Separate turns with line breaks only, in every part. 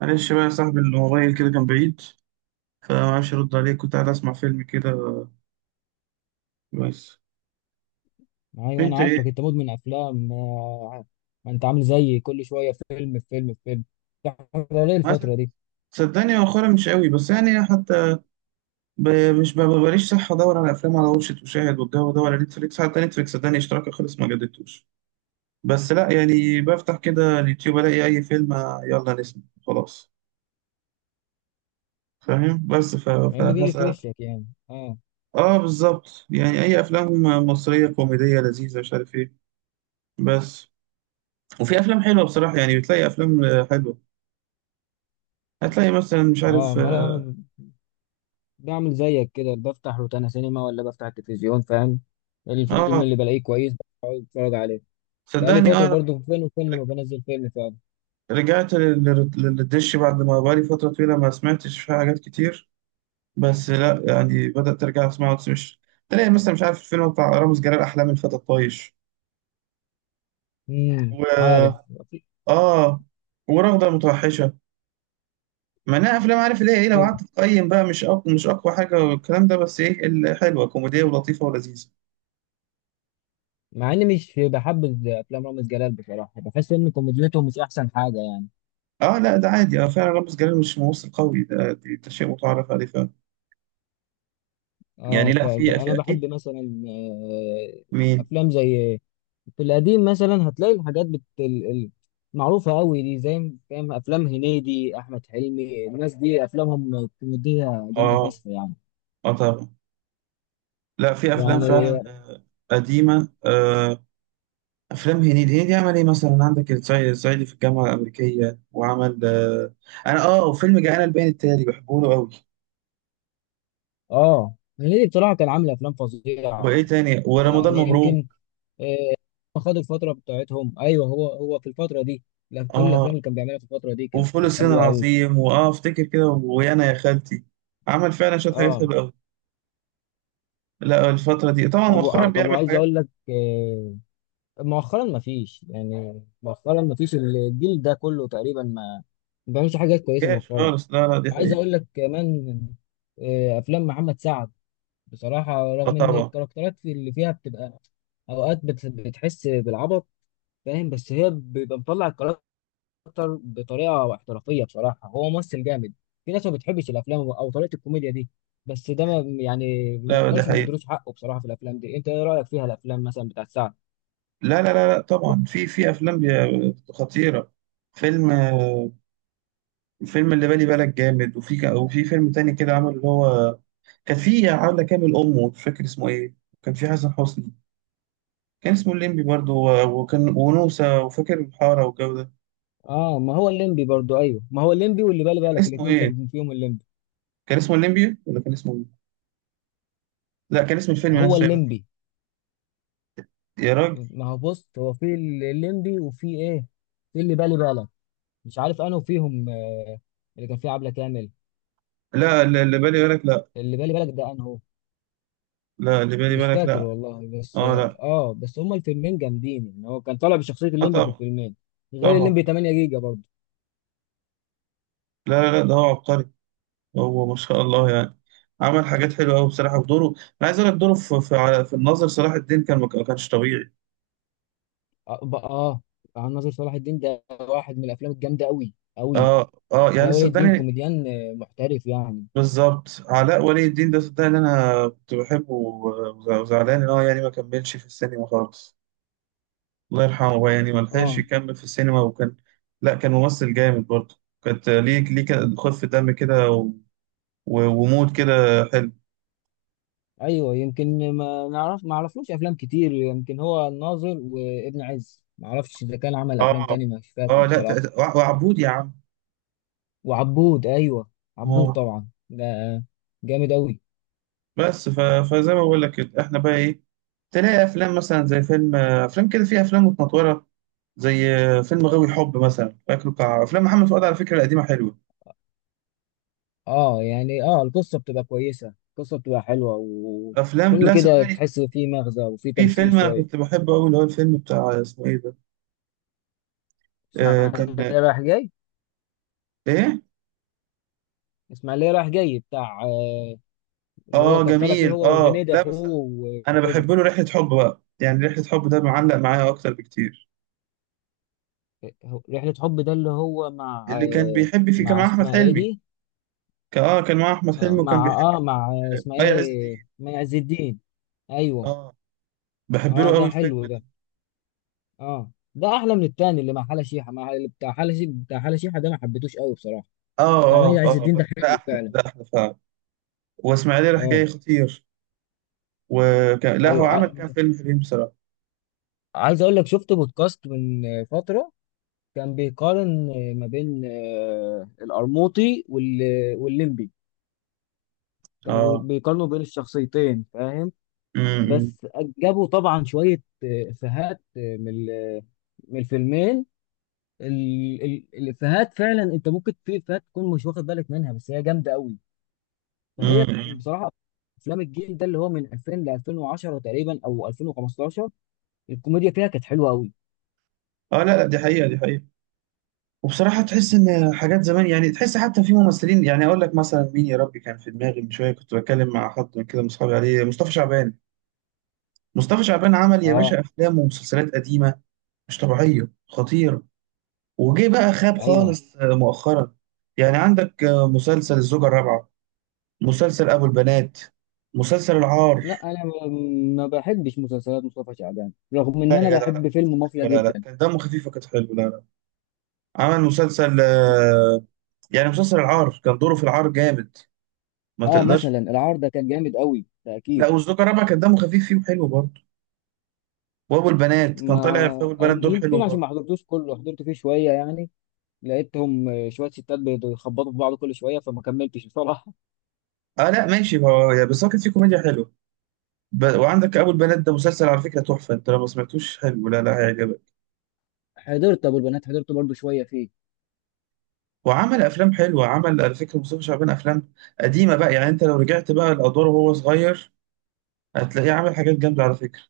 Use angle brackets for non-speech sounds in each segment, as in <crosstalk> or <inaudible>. معلش بقى يا صاحبي الموبايل كده كان بعيد، فمعرفش ارد عليك، كنت قاعد اسمع فيلم كده كويس.
ايوه انا
انت
عارفك،
ايه؟
انت مدمن افلام ما انت عامل زيي، كل شويه فيلم في فيلم. بتحضر ايه
عسل.
الفتره دي؟
صدقني مؤخرا مش قوي بس يعني، حتى ب... مش ب... ببقاليش صح ادور على افلام على وشة وشاهد والجو ده، ولا نتفليكس، حتى نتفليكس صدقني اشتراكي خلص ما جددتوش. بس لا يعني بفتح كده اليوتيوب الاقي اي فيلم، يلا نسمع خلاص. فاهم، بس
إيه اللي بيجي في
فهسأل.
وشك يعني؟ اه
اه بالظبط، يعني اي افلام مصرية كوميدية لذيذة مش عارف ايه بس. وفي افلام حلوه بصراحه، يعني بتلاقي افلام حلوه. هتلاقي مثلا مش
اه
عارف.
ما انا بعمل زيك كده، بفتح روتانا سينما ولا بفتح التلفزيون فاهم. الفيلم
اه.
اللي بلاقيه كويس بقعد اتفرج عليه. بقالي
صدقني
فتره
اه.
برضو فين وفين لما بنزل فيلم فعلا.
رجعت للدش بعد ما بقالي فترة طويلة ما سمعتش فيها حاجات كتير. بس لا يعني بدأت أرجع أسمعه، بس مش. تلاقي مثلا مش عارف الفيلم بتاع رامز جلال أحلام الفتى الطايش و...
عارف.
آه، ورغدة المتوحشة. ما أنا أفلام عارف اللي هي إيه، لو قعدت تقيم بقى مش أقوى مش أقوى حاجة والكلام ده، بس إيه، الحلوة كوميدية ولطيفة ولذيذة.
مع اني مش بحب افلام رامز جلال بصراحه، بحس ان كوميديته مش احسن حاجه.
آه لا ده عادي، آه فعلا رامز جلال مش ممثل قوي، ده شيء متعارف عليه فعلا. يعني
اه
لا في
فانا
في
بحب
أكيد.
مثلا
مين؟
افلام زي في القديم مثلا، هتلاقي الحاجات معروفة قوي دي، زي فاهم افلام هنيدي، احمد حلمي، الناس دي افلامهم كوميدية جامدة
آه.
فشخ يعني.
اه طبعا. لا في افلام فعلا
يعني
قديمه، افلام هنيدي. هنيدي عمل ايه مثلا؟ عندك الصعيدي في الجامعه الامريكيه، وعمل انا اه وفيلم جعان البيان التالي بحبه له قوي.
اه هنيدي بصراحة كان عامل افلام فظيعة
وايه تاني؟ ورمضان
يعني.
مبروك.
يمكن آه، خد الفترة بتاعتهم، ايوه هو في الفترة دي. لا، كل الافلام
اه
اللي كان بيعملها في الفترة دي كانت
وفول الصين
حلوة قوي
العظيم، واه افتكر كده ويانا يا خالتي. عمل فعلا شويه حاجات
اه.
حلوه قوي. لا الفتره دي طبعا مؤخرا
طب
بيعمل
وعايز اقول
حاجات.
لك، مؤخرا ما فيش، يعني مؤخرا ما فيش، الجيل ده كله تقريبا ما بيعملش حاجات
ما
كويسه
تجاش
مؤخرا.
خالص، لا لا دي
عايز
حقيقه.
اقول لك كمان، افلام محمد سعد بصراحه،
اه
رغم ان
طبعا.
الكاركترات في اللي فيها بتبقى اوقات بتحس بالعبط فاهم، بس هي بيبقى مطلع الكاركتر بطريقه احترافيه. بصراحه هو ممثل جامد. في ناس ما بتحبش الافلام او طريقه الكوميديا دي، بس ده ما يعني ما
لا دي
نقدرش ما
حقيقه.
ندروش حقه بصراحه في الافلام دي. انت ايه رايك فيها الافلام مثلا بتاعت سعد؟
لا لا لا, لا طبعا، في افلام خطيره. فيلم الفيلم اللي بالي بالك جامد. وفي وفي فيلم تاني كده عمل اللي هو، كان في عاملة كامل أمه، مش فاكر اسمه إيه. كان في حسن حسني، كان اسمه الليمبي برضه وكان ونوسة، وفاكر الحارة والجو ده.
اه ما هو الليمبي برضو، ايوه ما هو الليمبي واللي بالي
كان
بالك
اسمه
الاثنين
إيه؟
كان فيهم الليمبي.
كان اسمه الليمبي ولا كان اسمه إيه؟ لا كان اسم الفيلم
هو
نفسه يا راجل.
الليمبي،
يا راجل.
ما هو بص هو في الليمبي وفي ايه، في اللي بالي بالك. مش عارف انه فيهم آه، اللي كان فيه عبلة كامل.
لا اللي بالي بالك لا.
اللي بالي بالك ده انه
لا اللي بالي
مش
بالك
فاكر
لا.
والله، بس
آه
اه
لا.
بس هما الفيلمين جامدين يعني، هو كان طالع بشخصية
آه
الليمبي في
طبعا.
الفيلمين. غير
طبعا
الليمبي
طبعا.
8 جيجا برضو.
لا لا لا، ده هو عبقري. هو ما شاء الله يعني، عمل حاجات حلوة أوي بصراحة. ودوره، أنا عايز أقول لك، دوره في الناظر صلاح الدين كان ما كانش طبيعي.
اه, ب- آه عن ناصر صلاح الدين، ده واحد من الافلام الجامدة قوي قوي.
اه اه
على
يعني
ولي الدين
صدقني.
كوميديان محترف يعني.
بالظبط، علاء ولي الدين ده صدقني اللي انا كنت بحبه، وزعلان ان هو يعني ما كملش في السينما خالص. الله يرحمه بقى، يعني ما لحقش
اه
يكمل في السينما. وكان لا كان ممثل جامد برضه. كانت ليه، ليه كان خف دم كده ومود كده حلو.
ايوه يمكن ما نعرف ما عرفلوش افلام كتير، يمكن هو الناظر وابن عز، ما اعرفش اذا كان عمل افلام
اه
تانية، مش فاكر
اه لا
بصراحه.
وعبود يا عم.
وعبود ايوه، عبود
اه
طبعا ده جامد اوي.
بس فزي ما بقول لك كده، احنا بقى ايه. تلاقي افلام مثلا زي فيلم افلام كده فيها افلام متنطوره، زي فيلم غاوي حب مثلا فاكره، بتاع افلام محمد فؤاد على فكره القديمه حلوه.
اه يعني اه القصه بتبقى كويسه، القصه بتبقى حلوه،
افلام
وفيلم
لا
كده
صدقني،
تحس فيه مغزى وفيه
في
تمثيل
فيلم انا كنت
شويه.
بحبه قوي اللي هو الفيلم بتاع اسمه ايه ده. آه كان
اسماعيليه رايح جاي،
ايه؟
اسماعيليه رايح جاي بتاع آه، اللي هو
اه
كان طالع فيه
جميل،
هو
اه
وهنيدي
لا بس
اخوه
انا
وكده.
بحب له رحله حب بقى، يعني رحله حب ده معلق معايا اكتر بكتير.
رحله حب ده اللي هو مع
اللي كان
آه
بيحب فيه كان
مع
مع احمد
اسمها ايه
حلمي.
دي،
كان اه كان مع احمد حلمي وكان
مع
بيحب
اه مع اسمها
مي عز الدين.
ايه، مع عز الدين. ايوه
اه. بحب له
اه، ده
قوي الفيلم
حلو ده.
ده.
اه ده احلى من التاني اللي مع حلا شيحه، بتاع حلا شيحه ده ما حبيتهوش قوي بصراحه.
اه
بتاع مي
اه.
عز
اه
الدين
بس
ده
ده
حلو
احلى،
فعلا.
ده احلى فعلا. واسماعيليه راح
اه
جاي خطير. وكان، لا هو
ايوه
عمل كام فيلم حلوين بصراحه.
عايز اقول لك، شفت بودكاست من فتره كان بيقارن ما بين القرموطي والليمبي. كانوا
اه.
بيقارنوا بين الشخصيتين فاهم.
امم.
بس جابوا طبعا شويه افيهات من الفيلمين. الافيهات فعلا، انت ممكن في افيهات تكون مش واخد بالك منها بس هي جامده قوي. فهي
امم
بصراحه افلام الجيل ده اللي هو من 2000 ل 2010 تقريبا او 2015 الكوميديا فيها كانت حلوه قوي
اه. لا لا دي حقيقة، دي حقيقة. وبصراحة تحس ان حاجات زمان، يعني تحس حتى في ممثلين. يعني اقول لك مثلا مين يا ربي كان في دماغي، من شوية كنت بتكلم مع حد من كده من اصحابي عليه، مصطفى شعبان. مصطفى شعبان عمل يا
اه
باشا افلام ومسلسلات قديمة مش طبيعية خطيرة. وجه بقى خاب
ايوه.
خالص مؤخرا. يعني عندك مسلسل الزوجة الرابعة، مسلسل ابو البنات، مسلسل العار.
لا انا ما بحبش مسلسلات مصطفى شعبان، رغم ان
لا
انا
يا جدع، لا
بحب
كانت
فيلم مافيا
حلوة، لا لا
جدا.
كان دمه خفيف وكانت حلوة، لا لا. عمل مسلسل يعني مسلسل العار كان دوره في العار جامد، ما
اه
تقدرش.
مثلا العار ده كان جامد قوي ده
لا
اكيد.
والزوجة الرابعة كان دمه خفيف فيه وحلو برضه. وابو البنات كان
ما
طالع في ابو البنات
او
دور حلو
يمكن عشان ما
برضه.
حضرتوش كله، حضرت فيه شويه يعني، لقيتهم شويه ستات بيخبطوا في بعض كل شويه فما كملتش بصراحه.
اه لا ماشي، هو بس هو كان فيه كوميديا حلوه. وعندك ابو البنات ده مسلسل على فكره تحفه، انت لو ما سمعتوش حلو، لا لا هيعجبك.
حضرت ابو البنات، حضرته برضو شويه فيه.
وعمل افلام حلوه، عمل على فكره مصطفى شعبان افلام قديمه بقى، يعني انت لو رجعت بقى الادوار وهو صغير هتلاقيه عامل حاجات جامده على فكره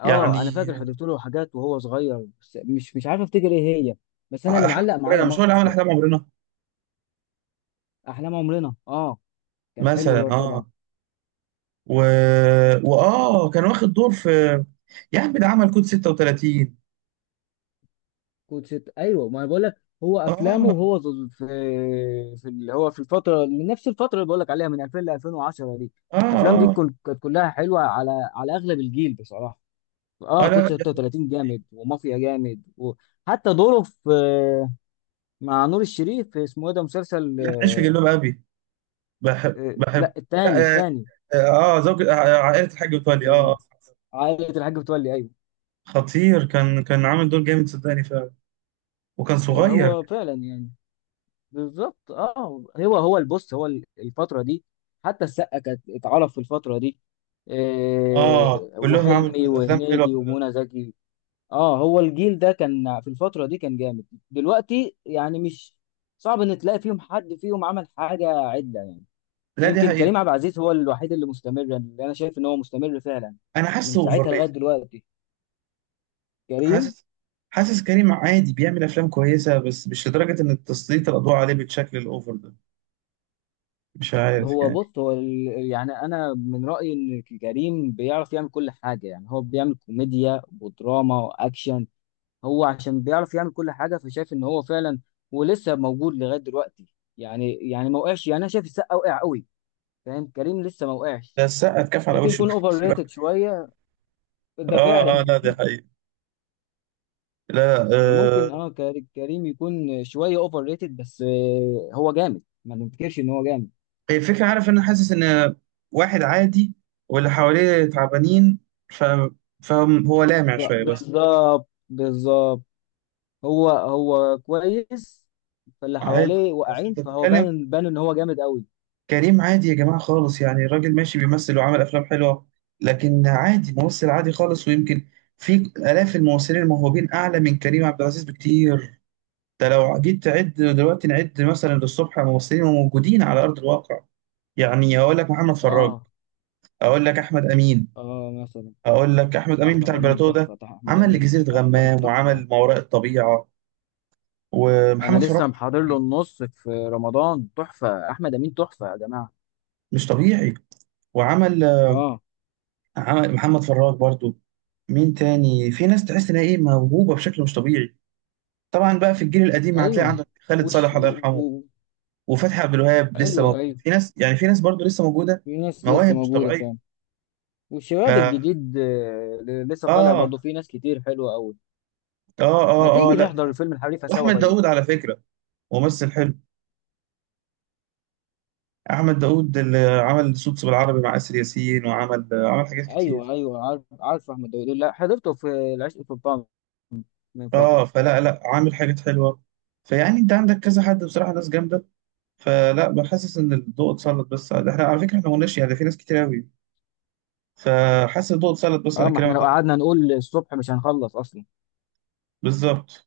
اه انا
يعني.
فاكر حضرت له حاجات وهو صغير، بس مش عارف افتكر ايه هي. بس انا اللي
احلام
معلق معايا
عمرنا، مش هو اللي عمل
مافيا.
احلام عمرنا؟
احلام عمرنا اه، كان حلو
مثلا
برضه طبعا.
اه. و... كان واخد دور في، يا عم ده عمل كود 36.
كود ست ايوه، ما انا بقول لك هو افلامه
آه
وهو في في اللي هو في الفتره، من نفس الفتره اللي بقول لك عليها من 2000 ل 2010 دي،
آه.
الافلام دي
آه
كانت كلها حلوه على على اغلب الجيل بصراحه.
آه
اه كود
لا ده-.
36 جامد، ومافيا جامد، وحتى دوره في مع نور الشريف في اسمه ايه ده مسلسل،
لا عيش في جلباب أبي. بحب
لا
بحب.
التاني
لا زوج عائلة الحاج متولي.
إيه. عائلة الحاج متولي أيوه.
خطير، كان كان عامل دور جامد صدقني فعلا، وكان صغير.
فهو فعلا يعني بالظبط اه، هو البص هو الفترة دي، حتى السقا كانت اتعرف في الفترة دي،
آه
إيه
كلهم عامل
وحلمي
أفلام حلوة
وهنيدي
فعلا.
ومنى زكي. اه هو الجيل ده كان في الفترة دي كان جامد. دلوقتي يعني مش، صعب ان تلاقي فيهم حد فيهم عمل حاجة عدلة يعني.
لا دي
يمكن كريم
حقيقة.
عبد العزيز هو الوحيد اللي مستمر، اللي انا شايف ان هو مستمر فعلا
أنا
من
حاسه أوفر
ساعتها لغاية
ريتد.
دلوقتي. كريم
حاسس. حاسس كريم عادي بيعمل أفلام كويسة بس مش لدرجة إن تسليط الأضواء عليه بالشكل الأوفر ده. مش عارف
هو
يعني.
بص هو يعني انا من رايي ان كريم بيعرف يعمل كل حاجه، يعني هو بيعمل كوميديا ودراما واكشن. هو عشان بيعرف يعمل كل حاجه، فشايف ان هو فعلا ولسه موجود لغايه دلوقتي يعني. يعني ما وقعش، يعني انا شايف السقا وقع قوي فاهم، كريم لسه ما وقعش.
ده السقا اتكف على
ممكن
وشه
يكون اوفر
<laughs>
ريتد شويه ده
اه اه
فعلا.
لا دي حقيقة. لا
<laughs>
آه.
فممكن اه، كريم يكون شويه اوفر ريتد، بس هو جامد ما ننكرش ان هو جامد.
هي الفكرة، عارف، انا حاسس ان واحد عادي واللي حواليه تعبانين، ف... فهو لامع شوية بس.
بالظبط بالظبط، هو كويس، فاللي
عادي.
حواليه
بس
واقعين
انت
فهو
بتتكلم.
بان ان هو جامد قوي.
كريم عادي يا جماعة خالص، يعني الراجل ماشي بيمثل وعمل افلام حلوة، لكن عادي ممثل عادي خالص. ويمكن في الاف الممثلين الموهوبين اعلى من كريم عبد العزيز بكتير. ده لو جيت تعد دلوقتي نعد مثلا للصبح ممثلين موجودين على ارض الواقع. يعني اقول لك محمد فراج،
اه
اقول لك احمد امين،
اه مثلا
اقول لك احمد امين
احمد
بتاع
امين
البلاتو ده.
تحفه، احمد
عمل
امين
لجزيره
تحفه
غمام
تحفه.
وعمل ما وراء الطبيعه.
انا
ومحمد فراج
لسه محضر له النص في رمضان، تحفه احمد امين تحفه يا جماعه.
مش طبيعي. وعمل،
اه
عمل محمد فراج برضو. مين تاني في ناس تحس انها ايه، موهوبه بشكل مش طبيعي؟ طبعا بقى في الجيل القديم هتلاقي
ايوه
عندك خالد
وش
صالح الله
و...
يرحمه،
و...
وفتحي عبد الوهاب لسه
ايوه
موجود،
ايوه
في ناس يعني، في ناس برضو لسه موجوده،
في ناس لسه
مواهب مش
موجوده
طبيعيه.
فعلا.
ف
والشباب
اه.
الجديد لسه طالع
اه
برضه، في ناس كتير حلوه قوي. ما
اه اه
تيجي
لا دي
نحضر
حقيقة.
الفيلم الحريفه سوا
واحمد
طيب.
داوود على فكره ممثل حلو. احمد داوود اللي عمل صوت بالعربي مع اسر ياسين، وعمل عمل حاجات
ايوه
كتير.
ايوه عارف عارف احمد داوود، لا حضرته في العشق في من فترة.
اه فلا لا عامل حاجات حلوه. فيعني انت عندك كذا حد بصراحه، ناس جامده. فلا بحسس ان الضوء اتسلط بس احنا على فكره احنا ما قلناش يعني ده في ناس كتير قوي. فحاسس الضوء اتسلط بس
اه
على
ما احنا
كلامك
لو
ده.
قعدنا نقول الصبح مش هنخلص اصلا.
بالظبط.